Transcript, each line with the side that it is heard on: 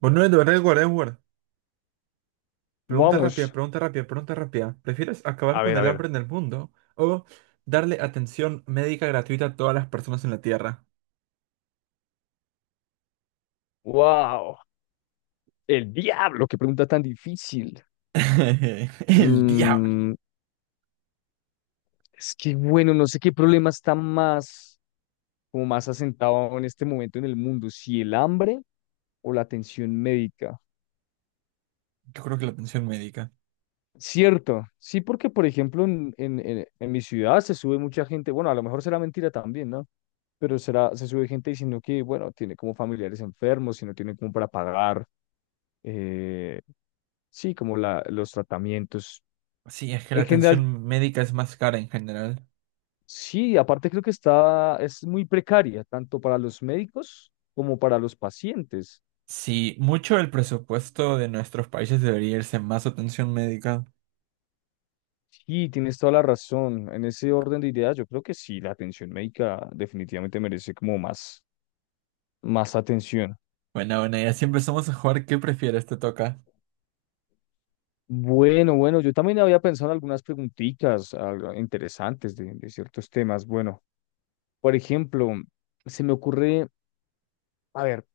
right: Bueno, Edward, Edward, Edward. Pregunta
left: Vamos,
right: rápida, pregunta rápida, pregunta rápida. ¿Prefieres acabar
left: a
right: con
left: ver, a
right: el
left: ver.
right: hambre en el mundo o darle atención médica gratuita a todas las personas en la Tierra?
left: Wow, el diablo, qué pregunta tan difícil.
right: El diablo.
left: Mm, es que bueno, no sé qué problema está más, como más asentado en este momento en el mundo, si el hambre o la atención médica.
right: Yo creo que la atención médica.
left: Cierto, sí, porque por ejemplo en mi ciudad se sube mucha gente, bueno, a lo mejor será mentira también, ¿no? Pero será, se sube gente diciendo que, bueno, tiene como familiares enfermos y no tiene como para pagar, eh, sí, como los tratamientos.
right: Sí, es que la
left: En general,
right: atención médica es más cara en general.
left: sí, aparte creo que está, es muy precaria, tanto para los médicos como para los pacientes.
right: Sí, mucho del presupuesto de nuestros países debería irse en más atención médica.
left: Sí, tienes toda la razón. En ese orden de ideas, yo creo que sí, la atención médica definitivamente merece como más, más atención.
right: Bueno, bueno, ya siempre empezamos a jugar, ¿qué prefieres? Te toca.
left: Bueno, bueno, yo también había pensado en algunas preguntitas algo interesantes de ciertos temas. Bueno, por ejemplo, se me ocurre, a ver,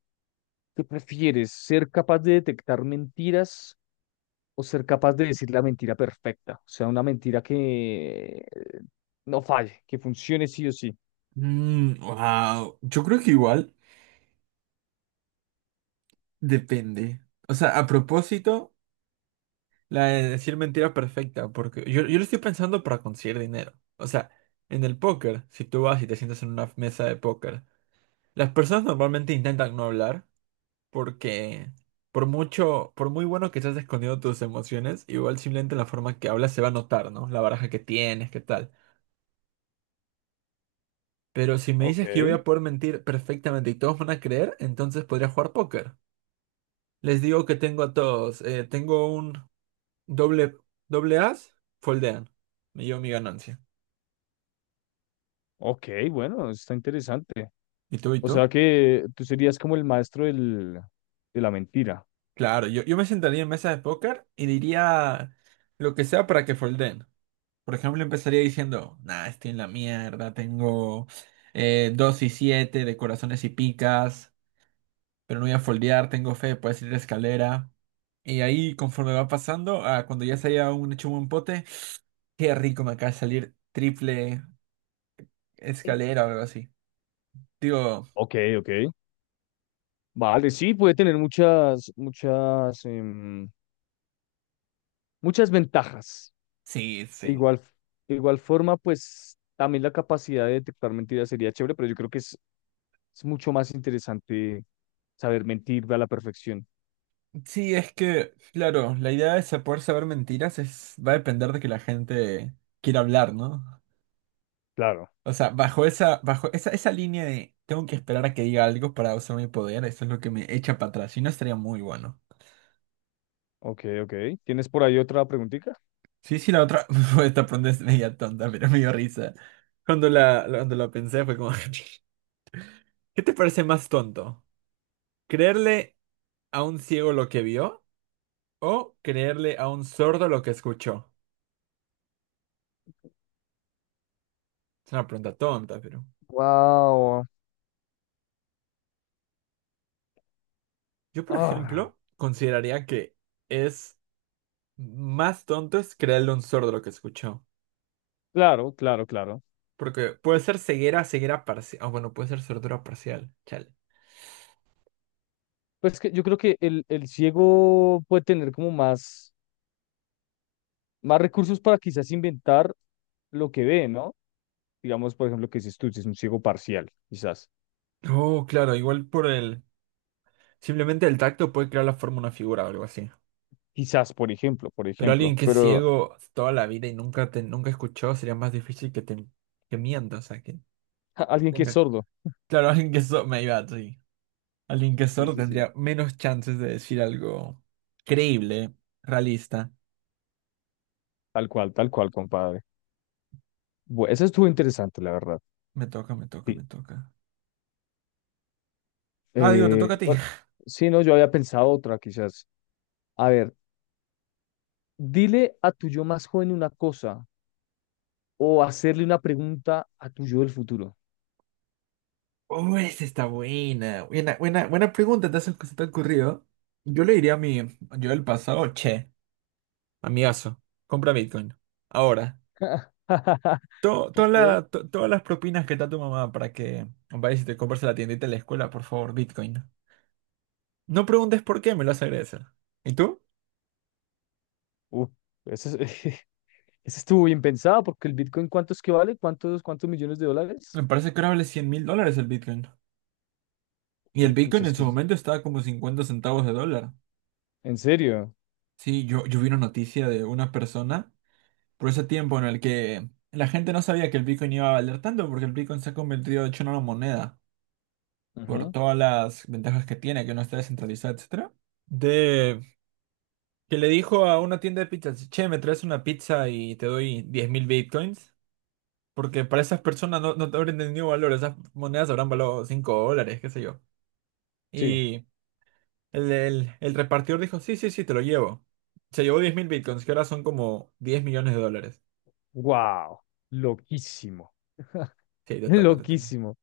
left: ¿qué prefieres? ¿Ser capaz de detectar mentiras o ser capaz de decir la mentira perfecta? O sea, una mentira que no falle, que funcione sí o sí.
right: Mm, wow. Yo creo que igual depende. O sea, a propósito. La de decir mentira perfecta, porque yo lo estoy pensando para conseguir dinero. O sea, en el póker, si tú vas y te sientas en una mesa de póker, las personas normalmente intentan no hablar porque por mucho, por muy bueno que estés escondiendo tus emociones, igual simplemente la forma que hablas se va a notar, ¿no? La baraja que tienes, qué tal. Pero si me
left: Ok,
right: dices que yo voy a poder mentir perfectamente y todos van a creer, entonces podría jugar póker. Les digo que tengo a todos, tengo un doble, doble as, foldean. Me llevo mi ganancia.
left: ok, bueno, está interesante.
right: ¿Y tú y
left: O
right: tú?
left: sea que tú serías como el maestro de la mentira.
right: Claro, yo me sentaría en mesa de póker y diría lo que sea para que folden. Por ejemplo, empezaría diciendo, nah, estoy en la mierda, tengo 2 y 7 de corazones y picas, pero no voy a foldear, tengo fe, puedes ir a escalera. Y ahí, conforme va pasando, ah, cuando ya se haya un hecho un buen pote, qué rico me acaba de salir triple
left: Sí.
right: escalera o algo así. Digo,
left: Ok, ok. Vale, sí, puede tener muchas, muchas, muchas ventajas.
right: sí,
left: De
right: sí.
left: igual, de igual forma, pues también la capacidad de detectar mentiras sería chévere, pero yo creo que es mucho más interesante saber mentir a la perfección.
right: Sí, es que, claro, la idea de poder saber mentiras es, va a depender de que la gente quiera hablar, ¿no?
left: Claro.
right: O sea, bajo esa línea de tengo que esperar a que diga algo para usar mi poder, eso es lo que me echa para atrás. Si no, estaría muy bueno.
left: Ok, ok. ¿Tienes por ahí otra preguntita?
right: Sí, sí, la otra, esta pregunta es media tonta, pero me dio risa. Cuando cuando la pensé fue como, ¿qué te parece más tonto? ¿Creerle a un ciego lo que vio o creerle a un sordo lo que escuchó? Es una pregunta tonta, pero...
left: Wow.
right: Yo, por
left: Ah,
right: ejemplo, consideraría que es más tonto es creerle un sordo lo que escuchó.
left: claro, claro, claro.
right: Porque puede ser ceguera, ceguera parcial. Ah, bueno, puede ser sordura parcial. Chale.
left: Pues que yo creo que el ciego puede tener como más, más recursos para quizás inventar lo que ve, ¿no? Digamos, por ejemplo, que dices tú, si es un ciego parcial, quizás.
right: Oh, claro, igual por el. Simplemente el tacto puede crear la forma de una figura o algo así.
left: Quizás, por ejemplo, por
right: Pero
left: ejemplo.
right: alguien que es
left: Pero
right: ciego toda la vida y nunca escuchó, sería más difícil que mienta, o sea, que
left: ja, alguien que es
right: tenga.
left: sordo.
right: Claro, alguien que es sordo. Me iba, sí. Alguien que es
left: Sí,
right: sordo
left: sí, sí.
right: tendría menos chances de decir algo creíble, realista.
left: Tal cual, compadre. Bueno, eso estuvo interesante, la verdad.
right: Me toca, me toca, me
left: Sí.
right: toca. Ah, digo, te toca a ti.
left: Bueno, sí, no, yo había pensado otra, quizás. A ver. Dile a tu yo más joven una cosa o hacerle una pregunta a tu yo del futuro.
right: Oh, esa está buena. Buena, buena, buena pregunta, te has, se te ha ocurrido. Yo le diría a mi yo del pasado, che, amigazo, compra Bitcoin. Ahora,
left: Ok.
right: todas las propinas que te da tu mamá para que vayas y te compres a la tiendita de la escuela, por favor, Bitcoin. No preguntes por qué, me lo vas a agradecer. ¿Y tú?
left: Uh, eso, es- eso estuvo bien pensado porque el Bitcoin, ¿cuántos que vale? ¿Cuántos, cuántos millones de dólares?
right: Me parece que ahora vale $100,000 el Bitcoin. Y el
left: Jue- pucha,
right: Bitcoin
left: es
right: en
left: que
right: su
left: es-
right: momento estaba como $0.50.
left: ¿en serio?
right: Sí, yo vi una noticia de una persona. Por ese tiempo en el que la gente no sabía que el Bitcoin iba a valer tanto, porque el Bitcoin se ha convertido de hecho en una moneda, por
left: Ujú,
right: todas las ventajas que tiene, que no está descentralizada, etcétera. De que le dijo a una tienda de pizzas, che, me traes una pizza y te doy 10,000 Bitcoins, porque para esas personas no, no te habrán entendido valor, esas monedas habrán valorado $5, qué sé yo.
left: sí.
right: Y el repartidor dijo, sí, sí, sí, te lo llevo. Se llevó 10,000 Bitcoins, que ahora son como $10,000,000.
left: Wow. Loquísimo.
right: Sí, te toca, te toca.
left: Loquísimo.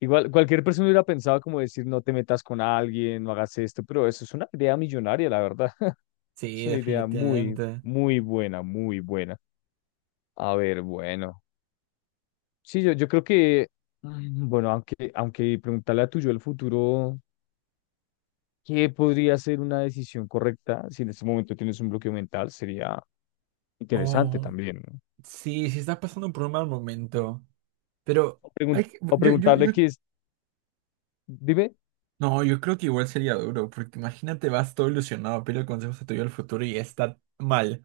left: Igual, cualquier persona hubiera pensado como decir, no te metas con alguien, no hagas esto, pero eso es una idea millonaria, la verdad.
right: Sí,
left: Es una idea muy,
right: definitivamente.
left: muy buena, muy buena. A ver, bueno. Sí, yo creo que, bueno, aunque, aunque preguntarle a tu yo el futuro, ¿qué podría ser una decisión correcta si en este momento tienes un bloqueo mental? Sería interesante
right: Oh,
left: también, ¿no?
right: sí, sí está pasando por un mal momento. Pero
left: O,
right: hay
left: pregun- o preguntarle qué es, dime,
right: no, yo creo que igual sería duro, porque imagínate, vas todo ilusionado, pide consejos a tu yo del futuro y está mal.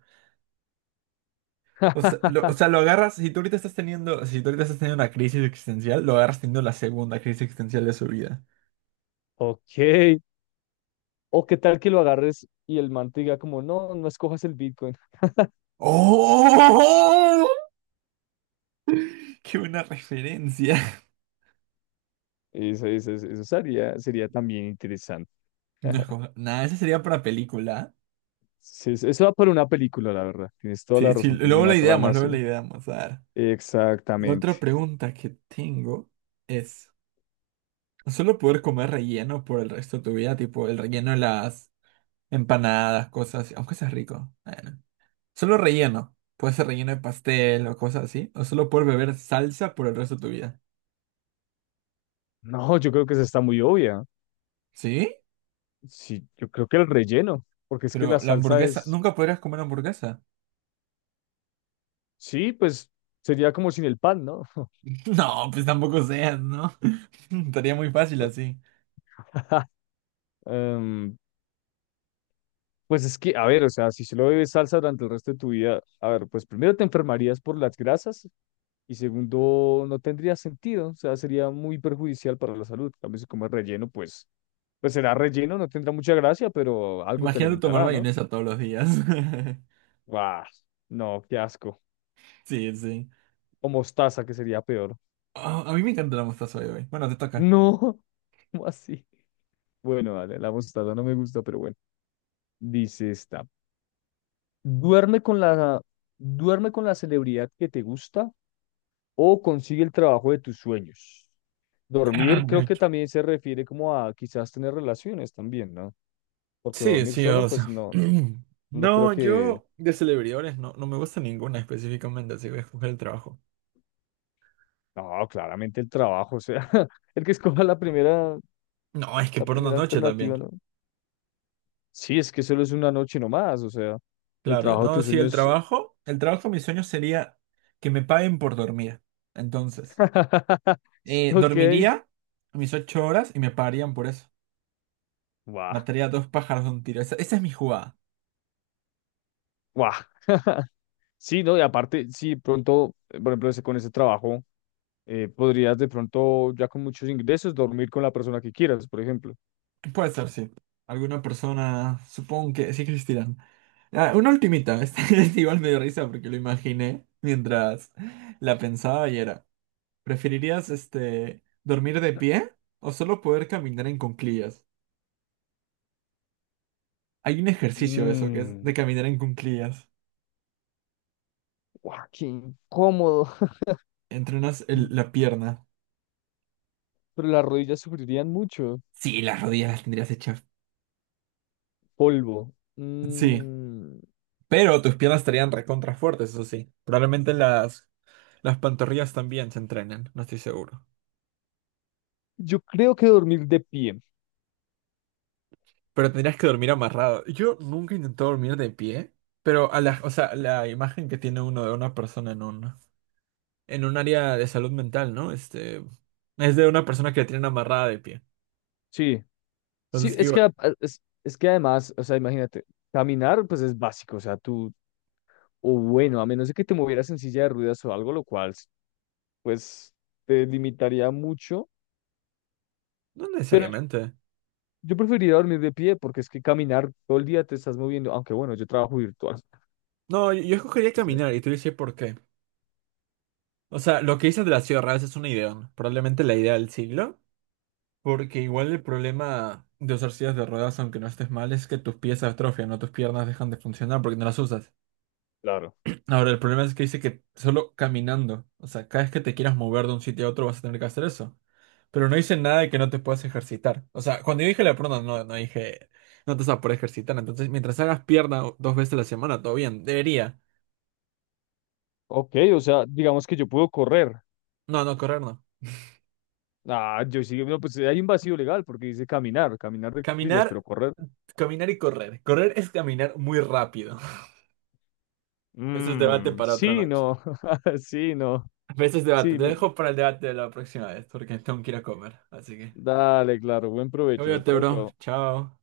right: O sea, o sea, lo agarras, si tú ahorita estás teniendo, si tú ahorita estás teniendo una crisis existencial, lo agarras teniendo la segunda crisis existencial de su vida.
left: ok, o qué tal que lo agarres y el man te diga como, no, no escojas el Bitcoin.
right: ¡Oh! ¡Qué buena referencia!
left: Eso, eso sería, sería también interesante.
right: No es como, nada, esa sería para película.
left: Sí, eso va por una película, la verdad. Tienes toda
right: Sí,
left: la
right: sí,
left: razón,
right: luego
left: alguna
right: la ideamos,
left: trama,
right: luego
left: sí.
right: la ideamos. A ver, la otra
left: Exactamente.
right: pregunta que tengo es... Solo poder comer relleno por el resto de tu vida, tipo el relleno de las empanadas, cosas así, aunque sea rico. Bueno. Solo relleno. Puede ser relleno de pastel o cosas así. O solo poder beber salsa por el resto de tu vida.
left: No, yo creo que esa está muy obvia.
right: ¿Sí?
left: Sí, yo creo que el relleno, porque es que la
right: Pero la
left: salsa
right: hamburguesa,
left: es,
right: ¿nunca podrías comer hamburguesa?
left: sí, pues sería como sin el pan, ¿no?
right: No, pues tampoco seas, ¿no? Estaría muy fácil
left: Pues
right: así.
left: Em, pues es que, a ver, o sea, si solo bebes salsa durante el resto de tu vida, a ver, pues primero te enfermarías por las grasas. Y segundo, no tendría sentido, o sea, sería muy perjudicial para la salud. También si comes relleno, pues, pues será relleno, no tendrá mucha gracia, pero algo te
right: Imagínate tomar
left: alimentará, ¿no?
right: mayonesa todos los días.
left: ¡Guau! No, qué asco.
right: Sí, sí.
left: O mostaza, que sería peor.
right: Oh, a mí me encanta la mostaza hoy, güey. Bueno, te toca.
left: No, ¿cómo así? Bueno, vale, la mostaza no me gusta, pero bueno. Dice esta. Duerme con la, duerme con la celebridad que te gusta o consigue el trabajo de tus sueños. Dormir creo que también se refiere como a quizás tener relaciones también, ¿no? Porque
right: Sí,
left: dormir
right: sí,
left: solo,
right: o
left: pues
right: sea.
left: no, no creo
right: No,
left: que,
right: yo de celebridades no, no me gusta ninguna específicamente, así que voy a escoger el trabajo.
left: no, claramente el trabajo, o sea, el que escoja
right: No, es que
left: la
right: por una
left: primera
right: noche
left: alternativa,
right: también.
left: ¿no? Sí, es que solo es una noche nomás, o sea, el
right: Claro,
left: trabajo de
right: no,
left: tus
right: sí,
left: sueños,
right: el trabajo, mi sueño sería que me paguen por dormir. Entonces,
left: ok,
right: dormiría mis 8 horas y me pagarían por eso.
left: guau,
right: Mataría a dos pájaros de un tiro. Esa es mi jugada.
left: guau. Sí, ¿no? Y aparte, sí, pronto, por ejemplo, ese- con ese trabajo, podrías de pronto, ya con muchos ingresos, dormir con la persona que quieras, por ejemplo.
right: Puede ser, sí. Alguna persona, supongo que sí existirán. Ah, una ultimita, esta es igual me dio risa porque lo imaginé mientras la pensaba y era, ¿preferirías este, dormir de pie o solo poder caminar en cuclillas? Hay un ejercicio de eso que es
left: Mm,
right: de caminar en cuclillas.
left: guau, qué incómodo.
right: Entrenas la pierna.
left: Pero las rodillas sufrirían mucho.
right: Sí, las rodillas las tendrías hechas.
left: Polvo.
right: Sí, pero tus piernas estarían recontra fuertes, eso sí. Probablemente las pantorrillas también se entrenen, no estoy seguro.
left: Yo creo que dormir de pie.
right: Pero tendrías que dormir amarrado. Yo nunca he intentado dormir de pie, pero a la, o sea, la imagen que tiene uno de una persona en un área de salud mental, ¿no? Este, es de una persona que la tienen amarrada de pie.
left: Sí, sí,
right: Entonces,
left: es que,
right: igual,
left: es que además, o sea, imagínate, caminar pues es básico, o sea, tú, o bueno, a menos de que te movieras en silla de ruedas o algo, lo cual pues te limitaría mucho,
right: no
left: pero yo,
right: necesariamente.
left: yo preferiría dormir de pie porque es que caminar todo el día te estás moviendo, aunque bueno, yo trabajo virtual.
right: No, yo escogería
left: Sí,
right: caminar y te dices por qué. O sea, lo que dices de las silla es una idea, ¿no? Probablemente la idea del siglo, porque igual el problema de usar sillas de ruedas, aunque no estés mal, es que tus pies se atrofian, no tus piernas dejan de funcionar porque no las usas.
left: claro.
right: Ahora, el problema es que dice que solo caminando, o sea, cada vez que te quieras mover de un sitio a otro vas a tener que hacer eso. Pero no dice nada de que no te puedas ejercitar. O sea, cuando yo dije la pierna, no dije, no te vas a poder ejercitar. Entonces, mientras hagas pierna dos veces a la semana, todo bien, debería.
left: Ok, o sea, digamos que yo puedo correr.
right: No, correr no.
left: Ah, yo sí, no, pues hay un vacío legal porque dice caminar, caminar de cuclillas,
right: Caminar,
left: pero correr.
right: caminar y correr. Correr es caminar muy rápido. Eso es debate
left: Mmm,
right: para otra
left: sí,
right: noche.
left: no, sí, no.
right: Ese es debate.
left: Sí,
right: Te
left: me-
right: dejo para el debate de la próxima vez, porque tengo que ir a comer. Así que,
left: dale, claro, buen provecho.
right: cuídate,
left: Chao,
right: bro.
left: chao.
right: Chao.